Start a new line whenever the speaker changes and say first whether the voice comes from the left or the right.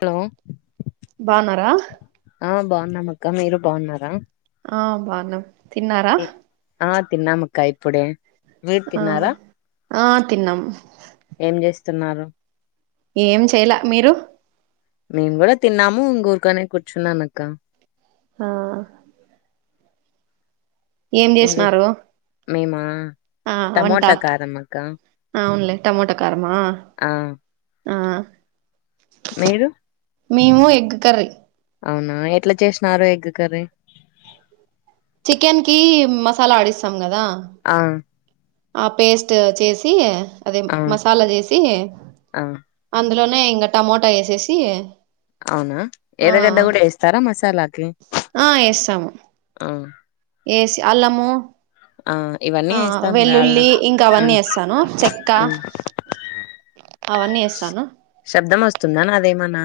left: Hello
right: బాగున్నారా
left: ఆ బాగున్నాంక్క మీరు బాగున్నారా
right: ఆ బానం తిన్నారా
left: ఆ తిన్నామక్క ఇప్పుడే మీరు
right: ఆ
left: తిన్నారా
right: ఆ తిన్నాం
left: ఏం చేస్తున్నారు
right: ఏం చేయాలె మీరు
left: మేం కూడా తిన్నము ఇంకుర్కనే కూర్చునం అక్క
right: ఆ
left: ఇంట్లో
right: ఏంచేస్నారు
left: మేమా టమోటా కారంమక్క
right: ఆవునులే టమోటో కారమా ఆ
left: మీరు
right: మేము ఎగ్ కర్రీ
left: అవునా ఎట్లా చేసినారు ఎగ్ కర్రీ
right: చికెన్ కి మసాలా ఆడిస్తాం కదా
left: ఆ
right: ఆ పేస్ట్ చేసి అదే
left: ఆ
right: మసాలా చేసి
left: ఆ
right: అందులో ఇంగ టమోటా వేసేసి
left: అవునా
right: ఆ
left: ఎర్రగెడ్డ కూడా వేస్తారా మసాలాకి
right: ఆ
left: ఆ
right: సి అల్లాము
left: ఆ ఇవన్నీ
right: ఆ
left: వేస్తాంలే అల్లా
right: వెల్లుల్లి ఇంకా అవన్నీ
left: ఉమ్
right: ఎస్తాను చెక్క
left: ఉమ్
right: అవన్నీ ఎస్తాను
left: వస్తుందానా అదేమన్నా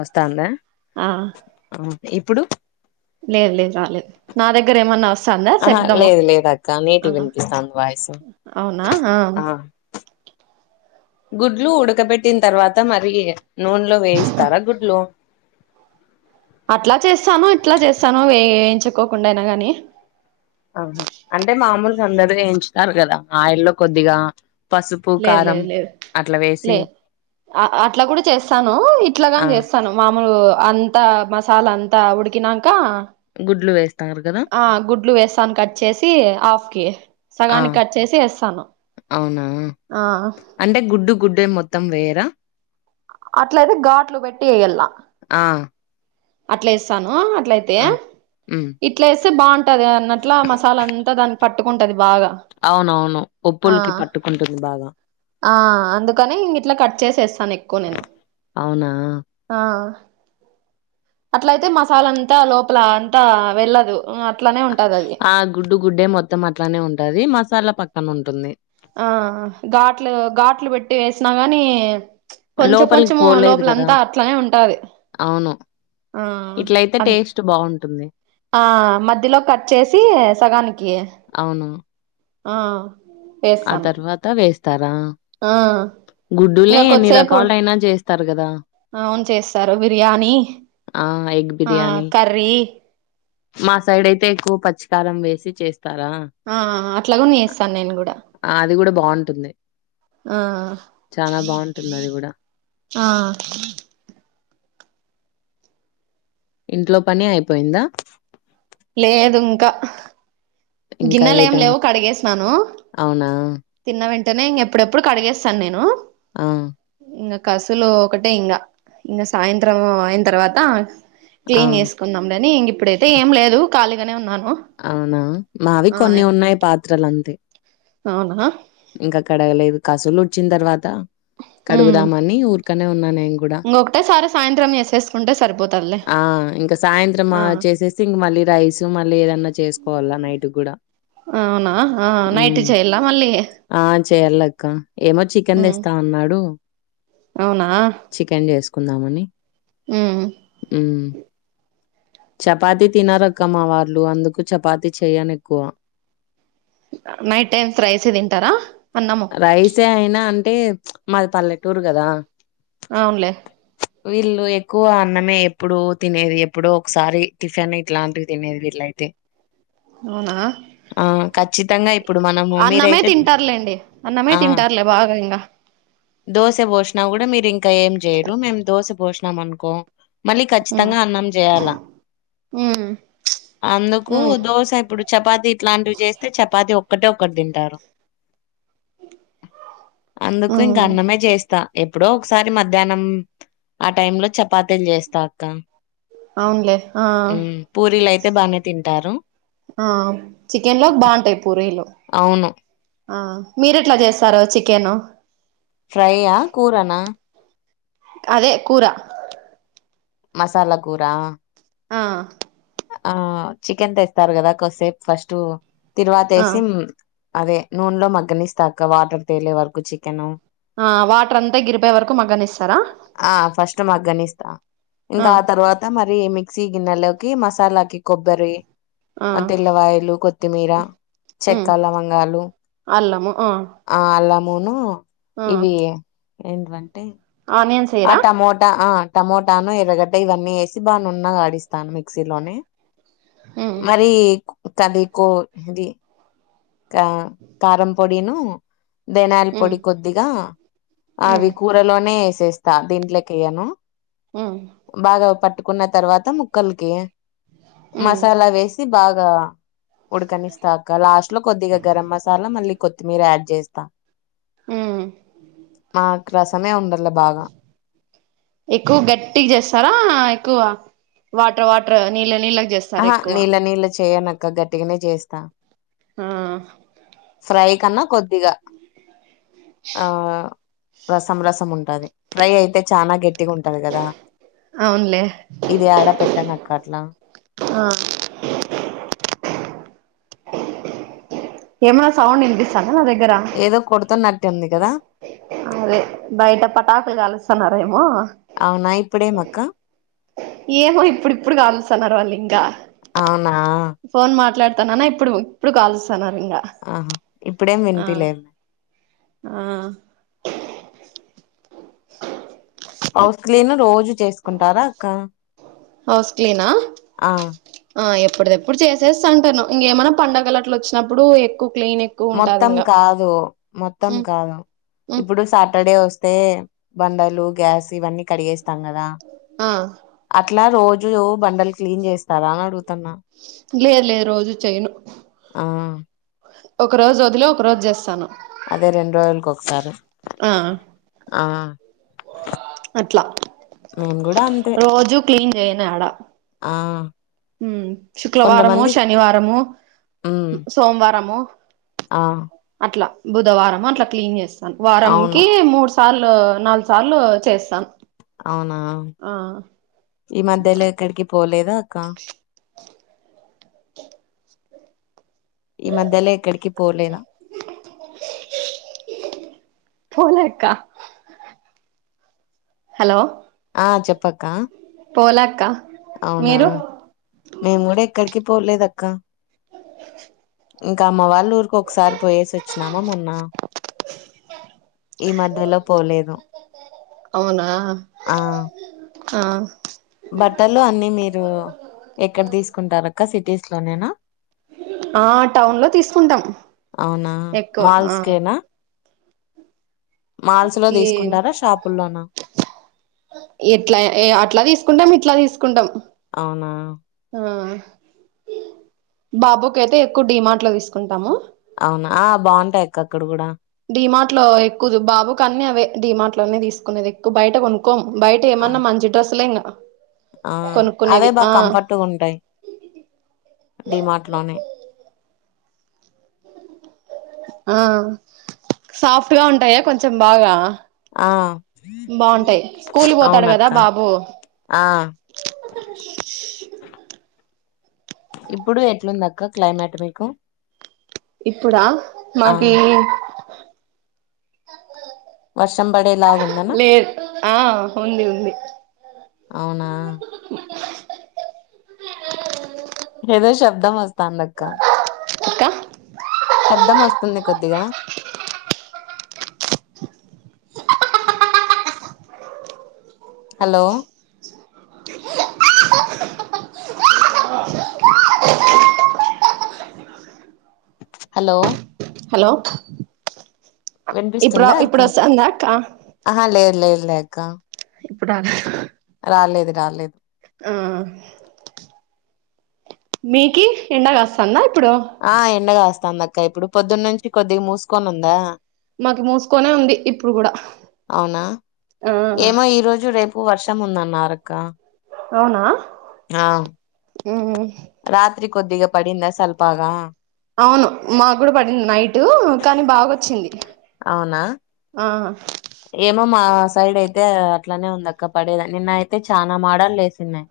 left: వస్తానందా
right: ఆ
left: ఇప్పుడు
right: లేద్ లేదు రాలేదు నా దగ్గర ఏమన్నా వస్తాందా
left: ఆహా
right: శబ్దము
left: లేదు లేదు అక్క
right: ఆ
left: నీటిగా వినిపిస్తాంది వయిస్ ఆ గుడ్లు ఉడకబెట్టిన తర్వాత మరి నూనెలో వేయిస్తారా గుడ్లు
right: అట్లా చేస్తాను ఇట్లా చేస్తాను వే వేయించుకోకుండా అయినా గాని
left: ఆహా అంటే మామూలుగా అందరు ఎంచుతారు కదా ఆయల్లో కొద్దిగా ఉప్పు
right: లేదు
left: కారం
right: లేదు లేదు
left: అట్ల
right: లే అట్లా కూడా చేస్తాను
left: ఆ
right: ఇట్లాగాని చేస్తాను మా అంతా మసాలా అంతా ఉడికినాక
left: గుడ్లు వేస్తా
right: ఆ గుడ్లు వేస్తాను కట్ చేేసి హాఫ్ కి
left: ఆ
right: సగానికి కట్ చేసి ఎస్స్తాను
left: అవునా అంటే గుడ్డు గుడ్డే మొత్తం వెయ్రా
right: అట్లయితే ఘాట్లు పెట్టి ఎయలా
left: ఆ
right: అట్లా ఎస్తాను అట్ల అయితే
left: ఆ ఉమ్
right: ఇట్లాస్ బాగుంటది అన్నట్ల మసాలా అంతా దాన్కి పట్టుకుంటది బాగా
left: అవునవును
right: ఆ
left: పప్పుల్కి పట్టుకుంటుంది బాగా
right: ఆ అందుకని ఇంగ ఇట్లా కట్ చేసి వేస్తానూ ఎక్కువ నేను
left: అవునా
right: ఆ అట్లయితే మసాల అంతా లోపల అంతా వెళ్ళదు అట్లానే ఉంటాది అది
left: గుడ్డె మొత్తం అట్లానే ఉంటది మసాలా పక్కన ఉంటుంది.
right: ఆ ఘాట్లు ఘాట్లు పెట్టి వేసినా గాని కొంచెం
left: లోపలికి
right: కొంచం
left: పోలేదు కదా
right: లోపలంతా అట్లనే ఉంటాది.
left: అవును. ఇట్లయితే టేస్ట్ బావుంటుంది.
right: ఆ మధ్యలో కట్ చేసి సగానికి
left: అవును.
right: ఆ
left: ఆ
right: వేస్తాను
left: తర్వాత వేస్
right: ఆ ఇంకా
left: ఎన్ని
right: కొద్దిసేపు
left: రకాలైనా చేస్తారు గదా!
right: అవును చేస్తారు బిర్యానీ
left: ఆ! ఎగ్
right: ఆ
left: బిర్యానీ.
right: కర్రీ
left: మా సైడ్ అయితే ఎక్కువ పచ్చికారం వేసి చేస్
right: ఆ అట్లాగుని చేస్తాను నేను కూడా
left: ఆ అది కూడా బావుంటుంది.
right: ఆ
left: చానా బావుంటుందది గూడా.
right: ఆ
left: ఇంట్లో పని అయిపోయిందా?
right: లేదు ఇంకా
left: ఇంకా
right: గిన్నెలు
left: ఏ
right: ఏం
left: టైం?
right: లేవు కడిగేసినాను
left: అవునా?
right: తిన్న వెం టనే ఇంక ఎప్పుడెప్పుడు కడిగేస్తాను నేను
left: ఆ!
right: ఇంకా కసులు ఒకటే ఇంగా ఇంగా సాయంత్రం అయిన తర్వాత
left: ఆ!
right: క్లీన్ చేసుకునాండని ఇంక ఇప్పుడైతే
left: అ
right: ఏం లేదు ఖాళీగానే ఉన్నాను.
left: అవునా మావి
right: ఆ
left: కొన్ని ఉన్నాయి పాత్రలు అంతే
right: అవునా
left: ఇంకా కడగలేదు కసులు ఊడ్చిన తర్వాత
right: ఉమ్
left: కడుగుదామని ఊర్కనే ఉన్నాను. ఇంగూడ
right: ఇంకొకటేసారి సాయంత్రం చేసేసుకుంటే సరిపోతదిలే
left: ఆ ఇంక సాయంత్రం
right: ఆ
left: చేసే ఇ మ లేదా ఐస్ మళ్ళీ ఏదన్నా చేసుకోవాలా నైట్ గూడా
right: అవునా ఆ నైట్
left: హ్మ్.
right: చెయ్యాల మళ్ళీ
left: ఆ చేయలక్క ఏమో చికెన్
right: ఉమ్
left: తెస్తా అన్నాడు.
right: అవునా
left: చికెన్ చేసుకుందామని
right: ఉమ్
left: ఉమ్ చపాతి తినరు అక్క మా వాళ్లు అందుకు చపాతి చేయను ఎక్కువ
right: నైట్ టైమ్స్ రైసే తింటారా? అన్నము
left: రైసే అయినా అంటే మాది పల్లెటూరు కదా
right: అవునులే
left: వీళ్ళు ఎ క్కువ అన్నమే ఎప్పుడూ తినేది ఎప్పుడో ఒకసారి టిఫిన్ ఇట్లాంటివి తినేది వీట్లయితే
right: అవునా
left: ఆ ఖచ్చితంగా ఇప్పుడు మనము
right: అన్నమే
left: మీరైతే
right: తింటారులేండి అన్నమే
left: ఆ
right: తింటారులే బాగా ఇంగ
left: దోశ పోషణ కూడా మీరు ఇంకా ఏం చేయరు మేము దో కోశ పోషనమనుకో మళ్ళీ
right: ఉమ్
left: ఖచ్చితంగా అన్నం చేయాల
right: ఉమ్
left: అందుకు
right: ఉమ్
left: దోశ ఇప్పుడు చపాతి ఇట్లాంటివి చేస్తే చపాతి ఒక్కటే ఒక్కటి తింటారు. అందుకు ఇంకా
right: ఉమ్
left: అన్నమే చేస్తా ఎప్పుడో ఒకసారి మధ్యాహ్నం ఆ టైమ్ లో చపాతీలు చేస్తా అక్క
right: అవునులే ఆ
left: ఉమ్ పూరీలు అయితే బానే తింటారు.
right: ఆ చికెన్ లోకి బావుంటాయి పూరీలో
left: అవును
right: ఆ మీరు ఎట్లా చేస్తారు చికెన్?
left: ఫ్రైయా, కూరనా?
right: అదే కూర
left: మసాలా కూరా.
right: ఆహ్.
left: ఆహ్ చికెన్ తెస్తారు కదా కొద్దిసేపు ఫస్ట్ తిరువాత
right: ఆ
left: వేసి. అదే నూనెలో మగ్గనీస్తాక్క వాటర్ తేలే వరకు చికెన్.
right: ఆహ్ వాటర్ అంతా ఎగిరిపోయే వరకు మగ్గనిస్తారా.
left: ఆ ఫస్ట్ మగ్గనిస్తా ఇంకా ఆ తర్వాత మరి మిక్సీ గిన్నెలోకి మసాలాకి కొబ్బరి.
right: ఆ
left: ఆహ్ తెల్లవాయలు కొత్తిమీర
right: ఉమ్
left: చెక్క లవంగాలు.
right: అల్లము ఆ
left: ఆహ్ అల్లామూను
right: ఆ
left: ఇవి ఏంటంటే.
right: ఆనియన్స్
left: ఆ
right: ఎయ్యరా
left: టమోటా ఆహ్. టమోటాను ఎరగటి ఇవన్నీ వేసి బాగా నున్నగా ఆడిస్తాను మిక్సీలోనే.
right: ఉమ్
left: మరి కదికు ఇంది. ఆహ్ కారం పొడిను. ధన్యల
right: ఉమ్
left: పొడి కొద్దిగా అవి
right: ఉమ్
left: కూరలోనే వేసేస్తా దీంట్లోకి వేయను.
right: ఉమ్
left: బాగా పట్టుకున్న తర్వాత ముక్కలకి.
right: ఉమ్
left: మసాలా వేసి బాగా ఉడకనిస్తాక్క లాస్ట్. లో గరం మసాలా మళ్ళీ కొత్తిమీర యాడ్ చేస్తా
right: ఉమ్
left: ఆహ్. రసమే ఉండాల బాగా.
right: ఎక్కువ గట్టిగా చేస్తారా ఎక్కువ వాటర్ వాటర్ నీళ్ళ నీళ్ళ
left: ఆహా నీళ్ళ నీళ్ళ చేయనక్క గట్టిగానే చేస్తా.
right: ఆహ్.
left: ఫ్రై కన్నా కొద్దిగా ఆహ్. రసం రసం ఉంటది ఫ్రై అయితే చానా గట్టిగా ఉంటది కదా.
right: అవునులే
left: ఇది ఆడ పెట్టమాకు అక్క అట్లా.
right: ఆహ్. ఏమన్నా సౌండ్ వినిపిస్తుందా.
left: ఏదో కొడుతునట్టు ఉంది కదా.
right: అదే బయట పటాకులు కలుస్తున్నారేమో.
left: అవునా ఇప్పుడేమక్క.
right: ఏమో ఇప్పుడు ఇప్పుడు కాలుస్తున్నారు వాళ్ళు ఇంకా
left: అవునా
right: ఫోన్ మాట్లాడుతు. తననా ఇప్పుడు ఇప్పుడు కాల్స్తున్నారు ఇంకా
left: ఆహా ఇప్పుడేం
right: ఆహ్.
left: వినిపిలేదు
right: ఆహ్.
left: హౌస్ క్లీన్ రోజు చేసుకుంటారా అక్క.
right: హౌస్ క్లీనా
left: ఆ
right: ఆహ్ ఎప్పు. ఇప్పుడు ఎప్పుడు చేసేస్త ఉంటాను ఇంకేమైన్నా పండుగలు అట్లు వచ్చినప్పుడు ఎక్కువ. క్లీన్ ఎక్కువ ఉంటది
left: మొత్తం
right: ఇంగా
left: కాదు మొత్తం
right: ఉమ్
left: కాదు
right: ఉమ్
left: ఇప్పుడు సాటర్డే వస్త. యే బండలు గ్యాస్ ఇవన్నీ కడిగేస్త. కదా
right: ఆ
left: అట్లా రోజులు బండలు క్లీన్ చేస్తారా అని అడుగు.
right: లేదు లేదు రోజు చేయను.
left: ఆ
right: ఒక రోజు వదిలి ఒక రోజు చేస్తాను.
left: అదే రెండు రోజులకు ఒకసారి
right: ఆ
left: ఆహ్.
right: అట్లా
left: మేము కూడా అంతే
right: రోజూ క్లీన్ చేయనాడ.
left: ఆ
right: ఉమ్ శుక్రవారము
left: కొంతమంది
right: శనివారము సోమవారము.
left: ఆహ్.
right: అట్లా బుధవారం అట్లా క్లీన్ చేస్తాను
left: అవును
right: వారంకి మూడు సార్లు నాలుగు సార్లు చేస్తాను.
left: అవునా
right: ఆ
left: ఈ మధ్యలో ఎక్కడికి పోలేదా అక్క. ఈ మధ్యలో ఎక్కడికి పోలేదా
right: పోలేక్క హలో
left: ఆ చెప్పక్క
right: పోలాక్క
left: అవునా మేము కూడ ఎక్కడికి పోలేదక్క ఇంకా అమ్మ వాళ్ళ ఊరికు ఒకసారి పోయేసి ఓచ్చినామా మొన్న ఈ మధ్యలో పోలేదు
right: అవునా
left: ఆ
right: ఆ
left: బట్టలు అన్ని మీరు ఎక్కడ తీసుకుంటార అక్క సిటీస్ లోనేన
right: ఆ టౌన్ లో తీసుకుంటాం
left: అవునా
right: ఎక్కువ ఆ
left: మాల్స్ కేనా మాల్స్ లో
right: ఏ
left: తీసుకుంటారా షాపుల్లోనా
right: ఎట్లా ఆ అట్లా తీసుకుంటం ఇట్ల తీసుకుంటాం
left: ఆ
right: ఆ బాబుకి అయితే ఎక్కువ డిమార్ట్ లో తీసుకుంటాము
left: అవునా ఆ బావుంటాయి అక్క అక్కడ కూడ
right: డిమార్ట్ లో ఎక్కువ బాబు క అన్న అవే డిమార్ట్ లోనే తీసుకునేది ఎక్కువ బయట కొనుక్ కోమ్ బయట
left: ఆ
right: ఏమన్నా మంచి డ్రస్సులే ఇంగ
left: ఆ అవే
right: కొనుక్కునేది
left: బా
right: ఆ
left: కంఫర్ట్గా ఉంటాయి డిమార్ట్ లోనే
right: ఆ సాఫ్ట్ గ ఉంటాయ కొంచెం బాగ
left: ఆ
right: స్కూల్ పోతాడు కదా
left: అవునక్క
right: బాబు
left: ఆ ఇప్పుడు ఎట్లుందక్క క్లైమాట్ మీకు
right: ఇప్పుడా
left: ఆ
right: మాకి
left: వర్షం పడేలాగుందనా
right: లెద్ ఆ ఉంది ఉంది
left: అవునా ఏదో శబ్దం వస్తాంది అక్క
right: అక్క
left: శబ్దం వస్తుంది కొద్దిగ హలో హలో
right: హలో ఇప్పుడు
left: వినిపిస్తుందా అక్క
right: ఇప్పుడు వస్తాందా అక్క
left: ఆహా లెద్ లేద్ లేక్క
right: ఇప్పుడ
left: రాలేదు రాలేద్
right: హ్మ్ మీకి ఎండ గాస్తంద
left: ఆ ఎండ గాస్తాందక్క ఇప్పుడు పొద్దున్న నుంచి కొద్దిగ మూసుకోన్ ఉందా
right: మాకు మూసుకొనే ఉంది ఇప్పుడు కూడా
left: అవునా
right: ఆ
left: ఏమో ఈ రోజు రేపు వర్ష తం మన్నారక్క
right: అవునా
left: ఆ
right: మ్మ్
left: రాత్రి కొద్దిగ పడింద సల్పాగ
right: అవును మా గుడ పడింది నైట్ అటు కానీ బాగొచ్చింది
left: అవునా
right: ఆ
left: ఏమో మా సైడ్ అయితే అట్లనే ఉంది అక్క పడేదా నిన్న అయితే చాన మాడలు ఎసిన్య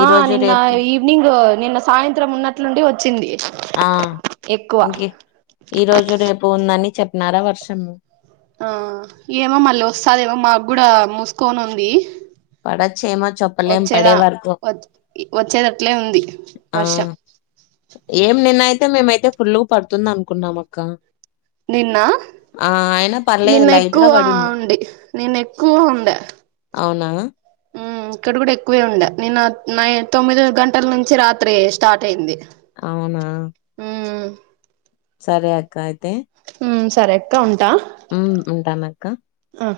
right: ఆ నిన్నా ఈవినింగ్ నిన్న సాయంత్రం ఉన్నట్లుండి వచ్చింది.
left: ఆ
right: ఎక్కువ
left: ఇంకే ఈ రోజు రేపు ఉందని చెప్పినారా వర్షము.
right: ఆ ఏమో మళ్ళీ వస్తాదేమో మా గుడా మూస్కోన్ ఉంది.
left: పడచ్చేమో చెప్పలేం పడే
right: వచ్చేదా
left: వరకు
right: వచ్ వచ్చేదట్లే ఉంది
left: ఆ
right: వర్షం.
left: ఏం నిన్నైతే మేమైతే ఫుల్లుగు పడ్తుందనుకున్నాం అక్కా
right: నిన్నా?
left: పర్లేదు
right: నిన్న
left: లైట్ గా
right: ఎక్కువా
left: పడింది
right: ఉండి నిన్న ఎక్కువ ఉండ
left: అవునా
right: మ్ ఇక్కడ గుడా ఎక్కువే ఉండ నిన్న నై తొమ్మిది గంటల్ నుంచి రాత్రి స్టార్ట్ అయింది.
left: అవునా
right: ఉమ్
left: సరే అక్క అయితే
right: మ్ సరే అక్క ఉంటా.
left: మ్ ఉంటానక్క.
right: అ